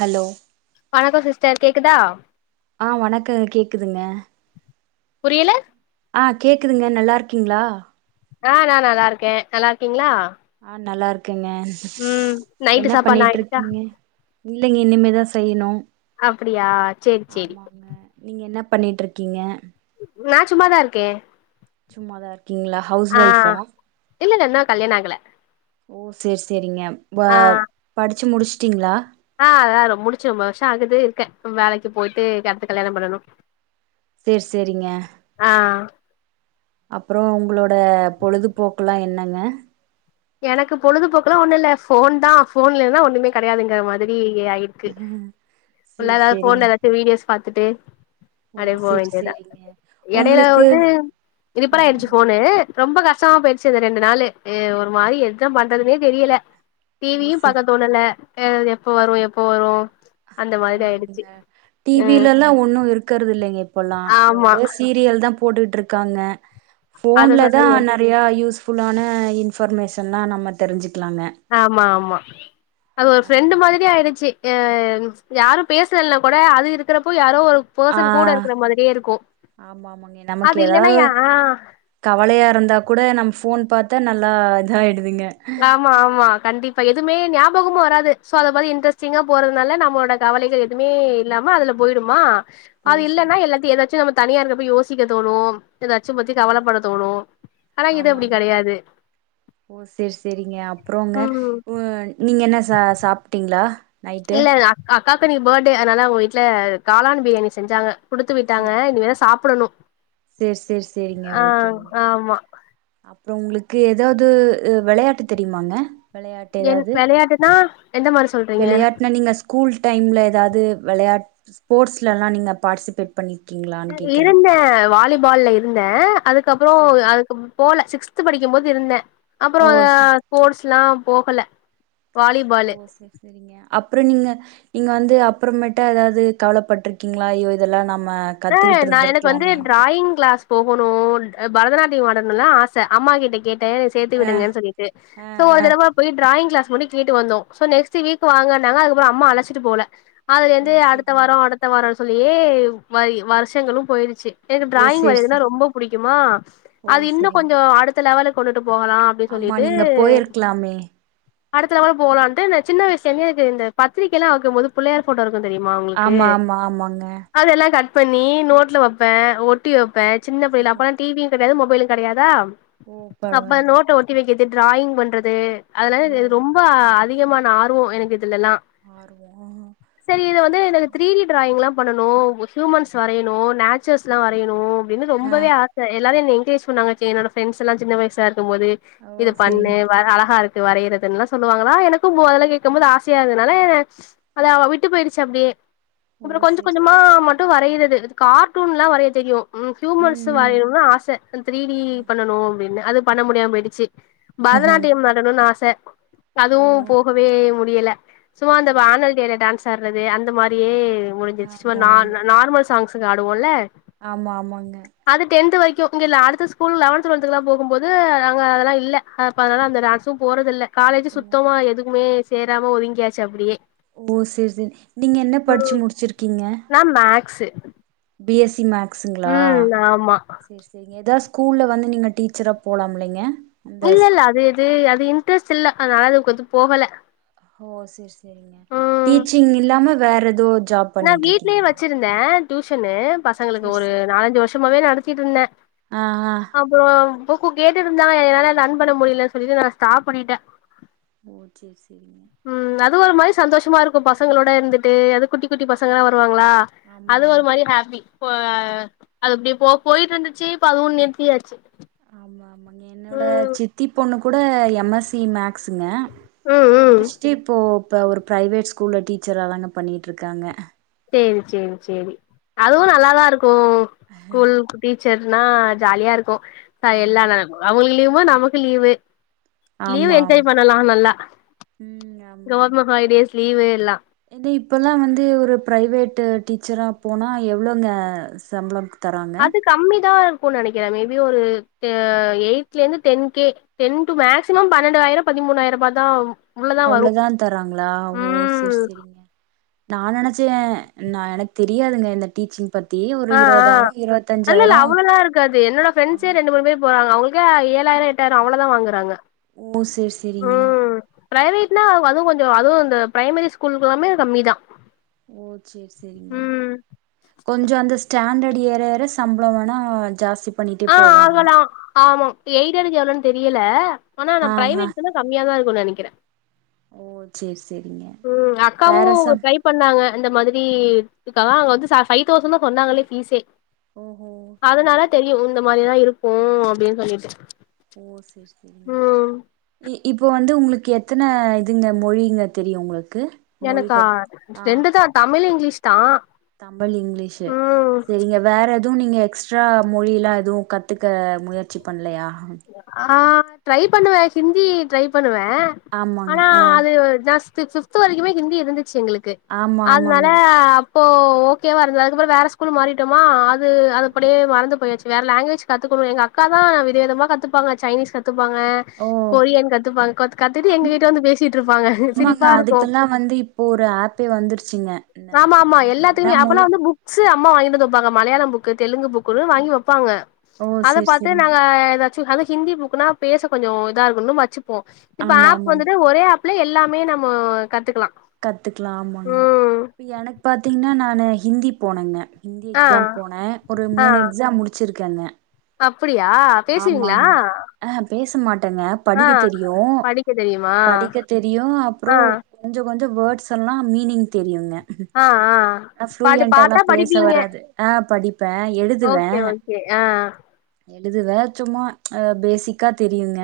hello வணக்கோ sister கேக்குதா ஆ வணக்க கேக்குதுங்க புரியல ஆ கேக்குதுங்க நல்லா இருக்கீங்களா ஆ நா நல்லா இருக்கே நல்லா இருக்கீங்களா ஆ நல்லா இருக்கேங்க ம் நைட்டு என்ன சாப்பாடுலா ஆயிடுச்சா பண்ணிட்ருக்கீங்க இல்லைங்க இனிமேதா செய்யணு அப்புடியா சேரி சேரி ஆமாங்க நீங்க என்ன பண்ணிட்ருக்கீங்க நா சும்மாதா இருக்கே சும்மாதா இருக்கீங்களா ஹவுஸ் வைஃபா இல்லல்ல இன்னு கல்யாணோ ஆகல ஓ சேரி சேரிங்க பா ஆ படிச்சு முடிச்சுட்டீங்ளா ஆ அதா ரொம் முடிச்சு ரொம்ப வர்ஷோ ஆகுது இருக்கே வேலைக்கு போயிட்டு இருக்கே அடுத்து கல்யாணம் பண்ணணு சேர் சேரிங்க ஆ அப்றோ உங்களோட பொழுது போக்குலா என்னங்க எனக்கு பொழுது போக்குலா ஒன்னு இல்ல ஃபோன்தா ஃபோன் இல்லன்னா ஒன்னுமே கெடையாதுங்குற மாதிரி ஆயிட் க்கு உள்ள சேரி எதாது ஃபோன்ல சேரிங்க எதாச்சு வீடியோஸ் பாத்துட்டு ஓ அப்டியே போ சேரி வேண்டியதா சேரிங்க எடயில உங்களுக்கு வந்து ரிப்பர் ஆயிடுச்சு ம் ஃபோனு ரொம்ப கஷ்டமா போயிடுச்சு அந்த ரெண்டு நாளு எ ஒரு மாரி எதுதா பண்றதுன்னே தெரியல ஓ டிவியு சே பாக்க தோணல ஆ அது எப்ப வரு எப்ப வரு அந்த மாதிரி ஆமாங்க ஆயிடுச்சு அ டிவிலலா ஒன்னு இருக்கறது இல்லைங்க இப்பல்லா ஆமா வந்து சீரி யல் போட்டுட்ருக்காங்க அத போன்லதா சொல்லுங்க ந றியா யூஸ்ஃபுல்லான இன்ஃபர்மேஷன்னா நம்ம தெரிஞ்சுக்லாங்க ஆமா ஆமா அது ஒரு ஃப்ரெண்டு ஆமா மாதிரி ஆயிருச்சி ஏ யாரு பேசுலனாகூட அது இருக்கறப்போ யாரோ ஒரு ஆ பொசன் கூட இருக்குற மாதிரியே இருக்கு ஆமா ஆமாங்க நமக்கு அது இல்லனா ஏதாவது யா கவலையா இருந்தா கூட நம் போன் பாத்தா நல்லா ஆய்டுதுங்க ஆமா ஆமா கண்டிப்பா எதுமே ஞாபகமு வராது சோ அத பதி இன்டரெஸ்டிங்கா போறத்னால நமோட கவலைகள் எதுமே இல்லாம அதுல போய்டுமா ஓ அது சேரி இல்லன்னா எல்லாத்தி எதாச்சு நம்ம தனியா இருக்கப்ப யோசிக்க தோணு எதாச்சு பத்தி ஆமா கவலப்பட தோணு ஆனா இது அப்டி ஆமாங்க கடையாது ஓ சேரி சேரிங்க அப்றோங்க ம் உ நீங்க என்ன ச சாப்ட்டீங்ளா இல்ல அக்கா அக்காக்கு இன்னிக்கி பர்த்டே அதனால அவுங்க வீட்ல காளான் பிரியாணி செஞ்சாங்க குடுத்துவிட்டாங்க சேரி இனிமேதா சாப்படணு சேரி சேரி சேரிங்க ஓகேங்க ஆமா அப்றோ உங்ளுக்கு எதாது வெளையாட்டு தெரியுமாங்க வெளையாட்டு என் எதாது வெளையாட்டுனா எந்த மாரி சொல்றீங்க வெளையாட்னா நீங்க கூல் டைம்ல எதாது வெளையாட் ஸ்போர்ட்ஸ்லெலா நீங்க பாட்டிசிபேட் பண்ணி ச இருந்த வாலிபால்ல இருந்த அதுக்கப்பறோ செரிங்க அதுக்கு போல சிக்ஸ்த் படிக்கும்போது இருந்த ஓ அப்பறோ செரி ஸ்போர்ட்ஸ்லா போகல ஓ வாலிபாலு செரி செரிங்க அப்பறோ நீங்க இங்க வந்து அப்புறமேட்டா எதாது கவலப்பட்ருக்கீங்ளா ஐயோ இதெல்லா நாம ஆ நா எனக்கு வந்து டிராயிங் க்ளாஸ் போகணு பரதநாட்டியம் ஆடணுன்லா ஆச அம்மாகிட்ட கேட் டெய்லரிங் ஆ சேத்திவிடுங்கன் சொல்லிட்டு ஆ சோ ஒரு தடவ போய் ட்ராயிங் க்ளாஸ் மட்டு கேட்டு வந்தோ சோ நெக்ஸ்ட் வீக் வாங்கன்னாங்க அதுக்கப்பறோ அம்மா அழச்சிட்டு போல ஓ அதுலருந்து அடுத்த செரிங்க வாரோ அடுத் அடுத்த வாரோன் சொல்லியே வ வருஷங்களு போயிருச்சு எனக்கு ஓ டிராயிங் செரி வரையதுன்னா செரி ரொம்ப புடிக்குமா ஓ அது இன்னு செரிங்க கொஞ்சோ அடுத்த லெவல்கு கொண்டுட்டு போகலா அப்டி ஆமா சொல்லிட்டு நீங்க போயிருக்கலாமே அடுத்த லெவல் போலான்ட்டு இந்த சின்ன வய்சுல இருந்தே எனக்கு இந்த பத்திரிக்கைலா வெக்கம்போது புள்ளையார் போட்டோ இருக்கு தெரியுமா உங்குளுக்கு ஆமா ஆமா ஆமாங்க அதெல்லா கட் பண்ணி நோட்ல வெப்ப ஒட்டி வெப்ப சின்ன பிள்ளைல அப்பனா டிவி கிடையாது மொபைலு கிடையாதா ஓ அப்ப பரவால்ல நோட்டல ஒட்டி வெக்கறது டிராயிங் பண்றது அதனால இது ஓ ரொம்ப அதிகமான ஆர்வோ எனக்கு இதுலலா ஆடுவோ செரி எனக்கு செரி த்ரீ டி டிராயிங்லா பண்ணணு ஹியூமன்ஸ் வரையணு நேச்சர்ஸ்லா வரையணு அப்டினு ஆ ரொம்பவே ஆச எல்லாரு என்ன என்கரேஜ் பண்ணாங்க என்னோட ப்ரெண்ட்ஸ்லா சின்ன வயசா இருக்கு போது இது ஓ பண்ணு சேரிங்க வர அழகா இருக் வரையறதுல்லா சொல்லுவாங்களா எனக்கு மொதல்ல கேட்கமோது ஆசையா இருந்தனால அத அவ விட்டு போய்ருச்சு அப்டியே ஓ அப்றோ கொஞ்சோ சேரி கொஞ்சமா சேரி மட்டு வரையுறது கார்ட்டூன்லா வரைய தெரியு ம் ஹியூமன்ஸ் ம் வரையணும்னு ஆச த்ரீ டி ம் பண்ணனு அப்டினு அது பண்ண முடியாம போய்டுச்சு ம் பரதநாட்டியம் ஆடணும்னு ஆச அதுவு ஓ போகவே முடியல சும்மா அந்த ஓ ஆனுவல் டேல டான்ஸ் ஆட்றது அந்தமாரியே முடிஞ்சிருச்சு சோ ஆமா நா ஆமா நார்மல் சாங்ஸ்கு ஆடுவோல ஆமா ஆமாங்க அது டென்த் வரைக்கு இங்க இல்ல அடுத்த ஸ்கூல் லவந்த் டொல்த்க்ளா போகு போது அங்க அதெல்லா இல்ல அப்ப அதனால அந்த டான்சு போறதில்ல காலேஜு சுத்தமா எதுக்குமே சேராம ஒதுங்கியாச்சு அப்டியே ஓ சேரி சேரி நீங்க என்ன படிச்சு முடிச்சிருக்கீங்க நா மேக்ஸ்சு பி எஸ் சி மேக்ஸ்சுங்ளா ஆமா சேர் சேரிங்க ஏதாவது ஸ்கூல்ல வந்து நீங்க டீச்சரா போலாம்ல்லைங்க இல்ல இல்ல அது இது அது இன்ட்ரெஸ்ட் இல்ல அதனால அதுக்கு வந்து போகல ஓ சேர் சேரிங்க டீச்சிங் இல்லாம வேற ஏதோ ஜாப் நா பண்ணிட்டு வீட்லே இருக்கீங்களா வச்சிருந்தே டியூஷன்னு பசங்களுக்கு சேரி ஒரு சேரி நாலஞ்சு வர்ஷமாவே நடத்திட்டு இருந்தே ஆ ஆ அப்றோ [unintelligible] இருந்தாங்க என்னால ரன் பண்ண முடியலன்ன சொல்லிட்டு நா ஸ்டாப் பண்ணிட்டே ஓ சேர் சேரிங்க ம் அது ஒரு மாரி சந்தோஷமா இருக்கு பசங்களோட இருந்துட்டு அது குட்டி குட்டி பசங்களா வருவாங்ளா ஆமா அது ஒரு ஆமா மாரி ஹாப்பி போ ஆ அது அப்டி போ போயிட்டு இருந்துச்சு இப்ப அதுவு நிறித்தியாச்சு ஆமா ஆமாங்க என்னோட சித்தி பொண்ணு கூட எம் எஸ் சி மேக்ஸ்சுங்க ம் ம் முடிச்சுட்டு இப்போ இப்ப ஒரு பிரைவேட் ஸ்கூல்ல டீச்சரா தாங்க பண்ணிட்டு இருக்காங்க சேரி சேரி சேரி அதுவு ஆ, ஆமா நல்லாதா இருக்கு ஸ்கூல் டீச்சர்னா ஜாலியா இருக்கு எல்லா ஆமா ந அவங்களுக்கு லீவுனா நமக்கு லீவு லீவ் ஆமா என்ஜாய் பண்ணலா நல்லா ம் ஆமாங்க கவர்மெண்ட் ஹாலிடேஸ் லீவு எல்லா இது இப்பெல்லா வந்து ஒரு பிரைவேட்டு டீச்சரா போனா எவ்ளோங்க சம்பள கு தராங்க அது கம்மி தா இருக்குனு நெனைக்கிறே மேபி ஒரு எய்ட்ல இருந்து ten K ten to maximum பன்னெண்டாயிரோ பதிமூணாயிரோ ரூபா தா ஆவு அவ்ளோதா தராங்களா ஓ சேர் சேரிங்க நா நெனச்சே நா எனக்கு தெரியாதுங்க இந்த டீச்சிங் பத் ஆ ஆ இல்ல இல்ல அவ்ளோலா இருக்காது என்னோட ஃப்ரண்ட்ஸே வாங் ரெண்டு மூணு பேர் போறாங்க அவங்ள் [unintelligible] ஏழாயிரோ எட்டாயிரோ அவ்ளோதா வாங்குறாங்க ஓ சேரி சேரிங்க ம் பிரைவேட்னா அதுவு கொஞ்சோ அதுவு இந்த பிரைமரி ஸ்கூலுக்கு எல்லாமே கம்மி தா ஓ சேர் சேரிங்க ம் கொஞ்சோ அந்த ஸ்டாண்டர்ட்டு ஏற ஏற சம்பள வேணா ஜாஸ்தி பண்ணிட்டே ஆ போவாங்க ஆகலா ஆமா எயிடடுக்கு எவ்ளோன்னு தெரியல ஆனா நா ஆ ஆ பிரைவேட்க்னா கம்மியா தா இருக்குனு நெனைக்கிறே ஓ சேரி சேரிங்க ம் அக்காவு வேற ஒரு சம் ட்ரை சொன்னாங்க இந்த மாரி இதுக்கெலா வந்து ஃபைவ் தௌசண்ட் தா சொன்னாங்களே பீஸே ஓஹோ சேரி அதனால சேரி தெரியு இந்த மாரிதா இருக்கு அப்டின்னு சொல்லிட்டு ஓ சேரி சேரிங்க ம் இப்ப வந்து உங்களுக்கு எத்தன இதுங்க மொழிங்க தெரியு உங்களுக்கு எனக்கா மொழிகள் ஆ ரெண்டு தா தமிழ் இங்கிலீஷ் தா தமிழ் இங்கிலீஷ ம் செரிங்க வேற எதுவு நீங்க எக்ஸ் ட்ரா மொழியிலா எதுவு கத்துக்க முயற்சி பண்ல்லையா ஆ ட்ரை பண்ணுவே ஹிந்தி ட்ரை பண்ணுவே ஆமாங்க ஆனா ஆ அது ஜஸ் ஃபிப்து வரைக்குமே ஹிந்தி இருந்துச்சு எங்களுக்கு ஆமா அதனால ஆமாங்க அப் போ ஓகேவா இருந்தது அதுக்கப்றோ வேற ஸ்கூல் மாறிட்டோமா அது அது அப்டியே மறந்து போயிருச்சு வேற லாங்குவேஜ் கத்துகணு எங்க அக்கா தா வித விதமா கத்துபாங்க சைனீஸ் கத்துபாங்க ஓ கொரியன் கத்துப்பாங்க கோ கத்துட்டு ஆமா எங்க கிட்ட வந்து பேசிட்டு இருப்பாங்க ஆமாங்க சிரிப்பா இருக்கு அதுக்கெல்லா வந்து இப்போ ஒரு ஆப்பே வந்துருச்சுங்க என்னன் ஆமா ஆமா நமக்கு என்ன எல்லாத்துக்குமே அப்பலா மொழி வந்து புக் க்ஸ் அம்மா வாங்கிட்டு வந்து வெப்பாங்க மலையாளம் புக்கு தெலுங்கு புக்குனு வாங்கி வெப்பாங்க ஓ அத சேரி பாத்து சேரிங்க நாங்க எத அது ஹிந்தி புக்குனா பேச கொஞ்சோ இதா இருக்குன்னு வச்சுப்போ இப்ப ஆமா ஆப் ஆமாங்க வந்துட்டு ஒரே ஆப் ஆப்லே எல்லாமே நம்ம கத்துகலா கத்துக்கலா ஆமாங்க எனக்கு பாத்தீங்கன்னா நானு ஹிந்தி போனேங்க ஹிந்தி ஆ எக்ஸாம் போனே ஒரு ஆ மூணு எக்ஸாம் முடிச்சிருக்கேங்க அப்படியா பேசுவீங்ளா அ ஹா பேச மாட்டேங்க படிக்க தெரியு படிக்க தெரியுமா படிக்க தெரியு அப்றோ ஆ கொஞ்ச கொஞ்ச வேர்ட்ஸ் எல்லா மீனிங் தெரியுங்க ஆ ஆ பாட்டு ஃபுளுயண்ட்டாலா பாத்தா பேச படிப்பீங்க வராது ஆ படிப்பே எழுதுவே ஓகே ஆ எழுதுவே சும்மா பேசிக்கா தெரியுங்க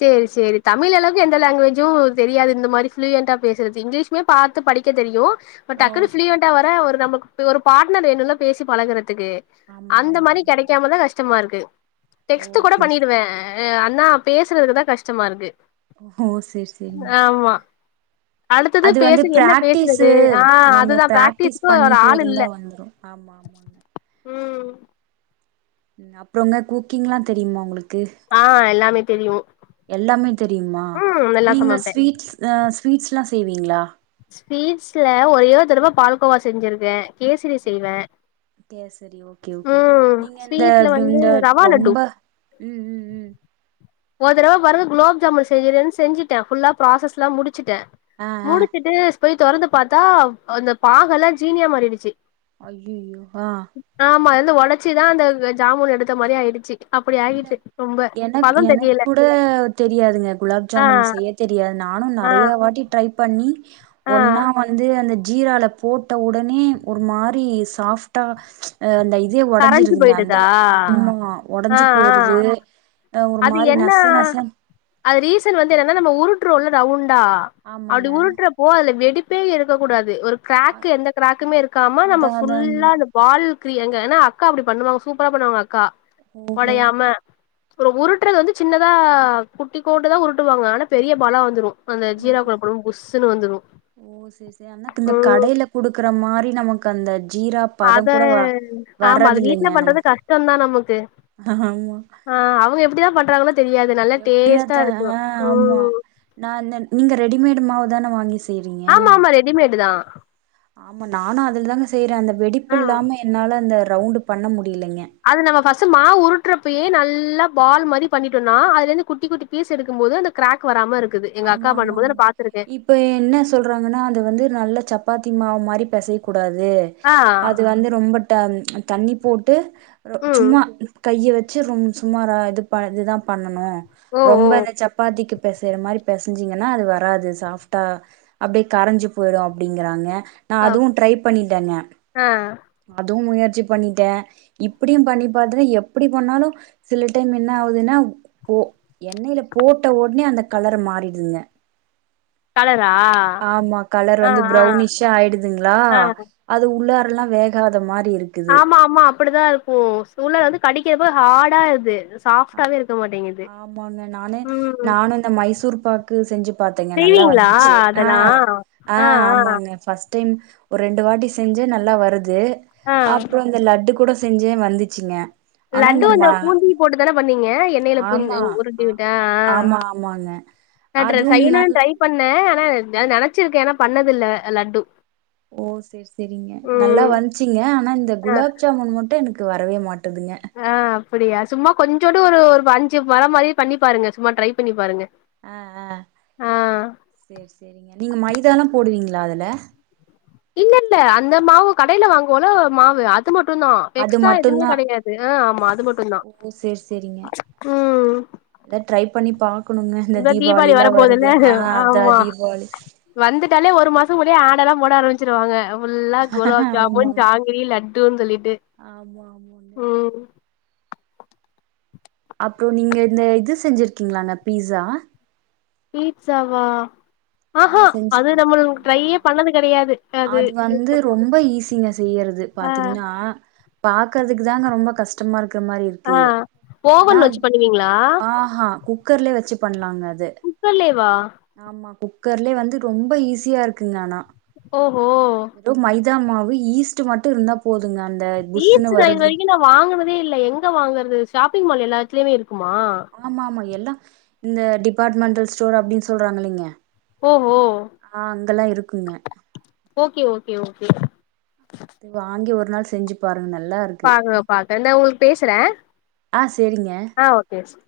சேரி சேரி தமிழ் அளவுக்கு எந்த லாங்வேஜூம் தெரியாது இந்த மாரி ஃபுளூயண்டா பேசுறது இங்கிலீஷ் க்குமே பாத்து படிக்க தெரியு இப்ப ஓ டக்குனு ஃபுளுயண்டா வர ஒரு நம்மக்கு ஒரு பாட்னர் வேணும்ல பேசி பழகறதுக்கு ஆமா அந்த ஆமா மாரி ஆமாங்க கெடைக்காமதா கஷ்டமா இருக்கு ஓ டெக்ஸ்ட் கூட சேரி சேரி பண்ணிருவே ஆனா பேசறதுக்கு தா கஷ்டமா இருக்கு ஓ ஓ சேரி சேரிங்க ஆமா அடுத்தது அது பேச வந்து என்ன பிராக்டிஸ்சு பேசுறது ஆ நம்ம அதுதா பிராக்டிஸ் பிராக்டிஸ்க்கு ஒரு பண்ணிட்டே ஆள் இல்ல இருந்தா வந்துரு ஆமா ஆமாங்க ம் ம் அப்றங்க குக்கிங்லா தெரியுமா உங்களுக்கு ஆ எல்லாமே தெரியு எல்லாமே தெரியுமா ம் நல்லா நீங்க சமைப்பே ஸ்வீட்ஸ் ஸ்வீட்ஸ்லா செய்வீங்ளா ஸ்வீட்ஸ்ல ஒரே ஒரு தடவ பால்கோவா செஞ்சிருகே கேசரி செய்வே கேசரி ஓகே ஓகே ம் நீங்க இந்த ஸ்வீட்ல வந்து இந்த ரவா லட்டு ரொம்ப ம் ம் ம் ஒரு தடவ பாருங்க குலாப் ஜாமூன் செய்யறேன்னு செஞ்சிட்டே ஃபுல்லா ப்ராசஸ்லா முடிச்சிட்டே ஆ ஆ முடிச்சிட்டு போய் தொறந்து பாத்தா அந்த பாகெல்லா ஜீனியா மாறிடுச்சி ஐயையோ ஆ ஆமா அதுலருந்து ஒடச்சிதா அந்த ஜாமூன் எடுத்த மாரி ஆயிடுச்சி அப்டி இல்ல ஆயிட்சி ரொம்ப எனக் பதம் தெ எனக் கூட தெரியாதுங்க குலாப் ஆ ஜாமுன் செய்ய தெரியாது நானு ஆ நறைய வாட்டி ட்ரை பண்ணி ஆ ஒன்னா வந்து அந்த ஜீரால போட்ட உடனே ஒரு மாரி சாஃப்டா அந்த இதே கரஞ்சு ஒடஞ்சிருதுங்க அந்த போயிடுதா ஆமா ஆ ஒடஞ்சி ஆ போயிடுது அ ஒரு அது மாரி என்ன நச நசன் அது ரீசன் வந்து என்னன்னா நம்ம உருட்றோல்ல ரவுண்டா அப்டி ஆமாங்க உருட்ற ப்போ அதுல வெடிப்பே இருக்கக்க கூடாது ஒரு அ கிராக்கு எந்த கிராக்குமே இருக்காம நம்ம அதா அதாங்க ஃபுல்லா அத பால்கிரிய எங்கன்னா அக்கா அப்டி பண்ணுவாங்க சூப்பரா பண்ணுவாங்க அக்கா ஓஹோ ஒடையாம அப்றோ உருட்றது வந்து சின்னதா குட்டிக்கோண்டு தா உருட்டுவாங்க ஆனா பெரிய பால வந்துடு அந்த ஓ ஜீராக்குள்ள போடும் போது புஸ்ன்னு வந்துடு ஓ சேரி சேரி ஆனா இந்த ம் கடையில குடுக்குற மாரி நமக்கு அந்த ஜீரா அத பதம் கூட வ ஆமா அது வீட்ல வர்றதில்லைங்க பண்றது நமக்கு கஷ்டம்தா நமக்கு ஆமா ஆ அவங்க எப்டிதா பண்றாங்களோ தெரியாது நல்லா எப்டியாத்த டேஸ்ட்டா இருக்கு ஆ ஆமா ம் நா இந்த நீங்க ரெடிமேட் மாவு தான வாங்கி செய்யிறீங்க ஆமா ஆமா ரெடிமேடு தா ஆமா நானு அதுல தாங்க செய்றே அந்த வெடிப்பு ஆ இல்லாம என்னால அந்த ரவுண்டு் பண்ண முடிலங்க அது நம்ம ஃபஸ்ட் மாவு உருட்டுறப்பயே நல்லா பால் மாரி பண்ணோட்டனா அதுல இருந்து குட்டி குட்டி ஃபீஸ் எடுக்கும் போது அந்த கிராக் வராமா இருக்குது எங்க அக்கா பண்ணும்போது நா பாத்துருக்கே இப்போ என்ன சொல்றாங்கன்னா அது வந்து நல்ல சப்பாத்தி மாவு மாரி பெசையக்கூடாது ஆ அது வந்து ரொம்ப தண்ணி போட்டு ம் சும்மா கைய வெச்சு ரொ சும்மா இது இதுதா பண்ணனு ஓ ஓ ரொம்ப இந்த சப் பாத்திக்கு பேசைற மாரி பெசஞ்சிங்கன்னா அது வராது சாஃப்டா அப்டியே கரஞ்சு போயிடு அப்டிங்கறாங்க நா அ அதுவு ட்ரை பண்ணிட்டேங்க ஆ அதுவு முயற்சி பண்ணிட்டே இப்படியு பண்ணி பாத்திட்டே எப்டி பண்ணாலு சில டைம் என்ன ஆகுதுன்னா போ எண்ணெயில போட்ட ஒடனே அந்த கலரு மா ரிடுதுங்க கலரா ஆமா கலர் ஆ வந்து ஆ ப்ரௌனிஷா ஆயிடுதுங்ளா ஆ அது உள்ளார எல்லா வேகாத மாரி இருக் ஆமா ஆமா அப்பிடிதா இருக்கு சூழ வந்து கடிக்கிற போ ஹார்டா இருது ஆமாங்க நானு ம் நானு இந்த மைசூர் பாக் கு செஞ்சு பாத்தேங்க நல்லா செய்வீங்களா வந்துச்சு ஆ அதெல்லா ஆ ஆமாங்க ஃபஸ்ட் டைம் ஒரு ரெண்டு வாட்டி செஞ்சு நல்லா வருது ஆ அப்றோ இந்த லட்டு கூட செஞ்சே வந்துச்சுங்க ஆனா லட்டு இந்த அந்த ம பூந்தி போட்டுதானே பண்ணீங்க மேல பூந்தி ஆமா உருட்டி ஆ விட்ட ஆமா ஆமாங்க ஆ அதுவும் சைன நல் பண்ண ஆனா நெனைச்சிருக்கே ஏன்னா பண்ணதுல்ல லட்டு ஓ செரி செரிங்க நல்லா ம் வந்துச்சுங்க ஆனா இந்த அ குலாப் ஜாமுன் மட்டு எனக் க்கு வரவே மாட்டேதுங்க ஆ அப்பிடியா சும்மா கொஞ்சுன்டு ஒரு ஒரு அஞ்சு வர மாரி பண்ணி பாருங்க சும்மா ட்ரை பண்ணி பாருங்க ஆ ஆ ஆ சேரி சேரிங்க நீங்க மைதா எல்லா போடுவீங்களா அதுல இல்ல இல்ல அந்த மாவு கடையில வாங்குவோல்ல ஒரு மாவு அ அது மட்டு தா அது எக்ஸ்ட்ரா எதுவுமே மட்டுந்தா கெடையாது ஆமா அது மட்டு தா ஓ சேரி சேரிங்க ம் அத ட்ரை பண்ணி பாக்கணுங்க இந்த தீபாவளி எல்லா வருது ஆ அதா ஆமா தீபாவளி வந்துட்டாலே ஒரு மாச முன்னடியே ஆடர்ல்லா போட ஆரம்பிச்சிருவாங்க ஃபுல்லா குலாப் ஆமா ஜாமுன் ஜாங்கிரி லட்டுன்னு சொல்லிட்டு ஆமா ஆமாங்க ம் அப்றோ நீங்க இந்த இது செஞ்சிருக்கீங்கள பீஸா பீட்சாவா ஆ ஆஹா செஞ்சு அது நம்மள் பாத்துருக்கீங்களா ட்ரையே பண்ணது கெடையாது அது வந்து ரொம்ப ஈஸிங்க செய்யறது ஆ பாத்தீங்கன்னா பாக்குறதுக்கு தாங்க ரொம்ப கஷ்ட கஷ்டமா இருக்கிற மாரி ஆ இருக்கு ஆனா ஓவன் வச்சு பண்ணுவீங்களா ஆ ஆ குக்கர்லயே வெச்சு பண்ணலாங்க அது குக்கர்லேவா ஆமா குக்கர்லயே வந்து ரொம்ப ஈஸியா இருக்குங்க ஆனா ஓ ஓ வெறு மைதா மாவு ஈஸ்ட் மட்டு இருந்தா போதுங்க அந்த புஸ்ஸுன்னு ஈஸ்ட் நா இது வருது வரைக்கு நா வாங்கினதே இல்ல எங்க வாங்கறது ஷாப்பிங் மால்ல எல்லா இடத்துலயுமே இருக்குமா ஆமா ஆமா எல்லா இந்த டிபார்ட்மெண்டல் ஸ்டோர் அப்டின்னு சொல்றாங்கலிங்க ஓஹோ ஓகே ஓகே ஓகே வாங்கி ஒரு நாள் செஞ்சு பாருங்க நல்லாருக்கு பாக்குற பாக்குற இந்தா உங்களுக்கு பேசுற ஆ செரிங்க ஆ ஓகே சொல்லு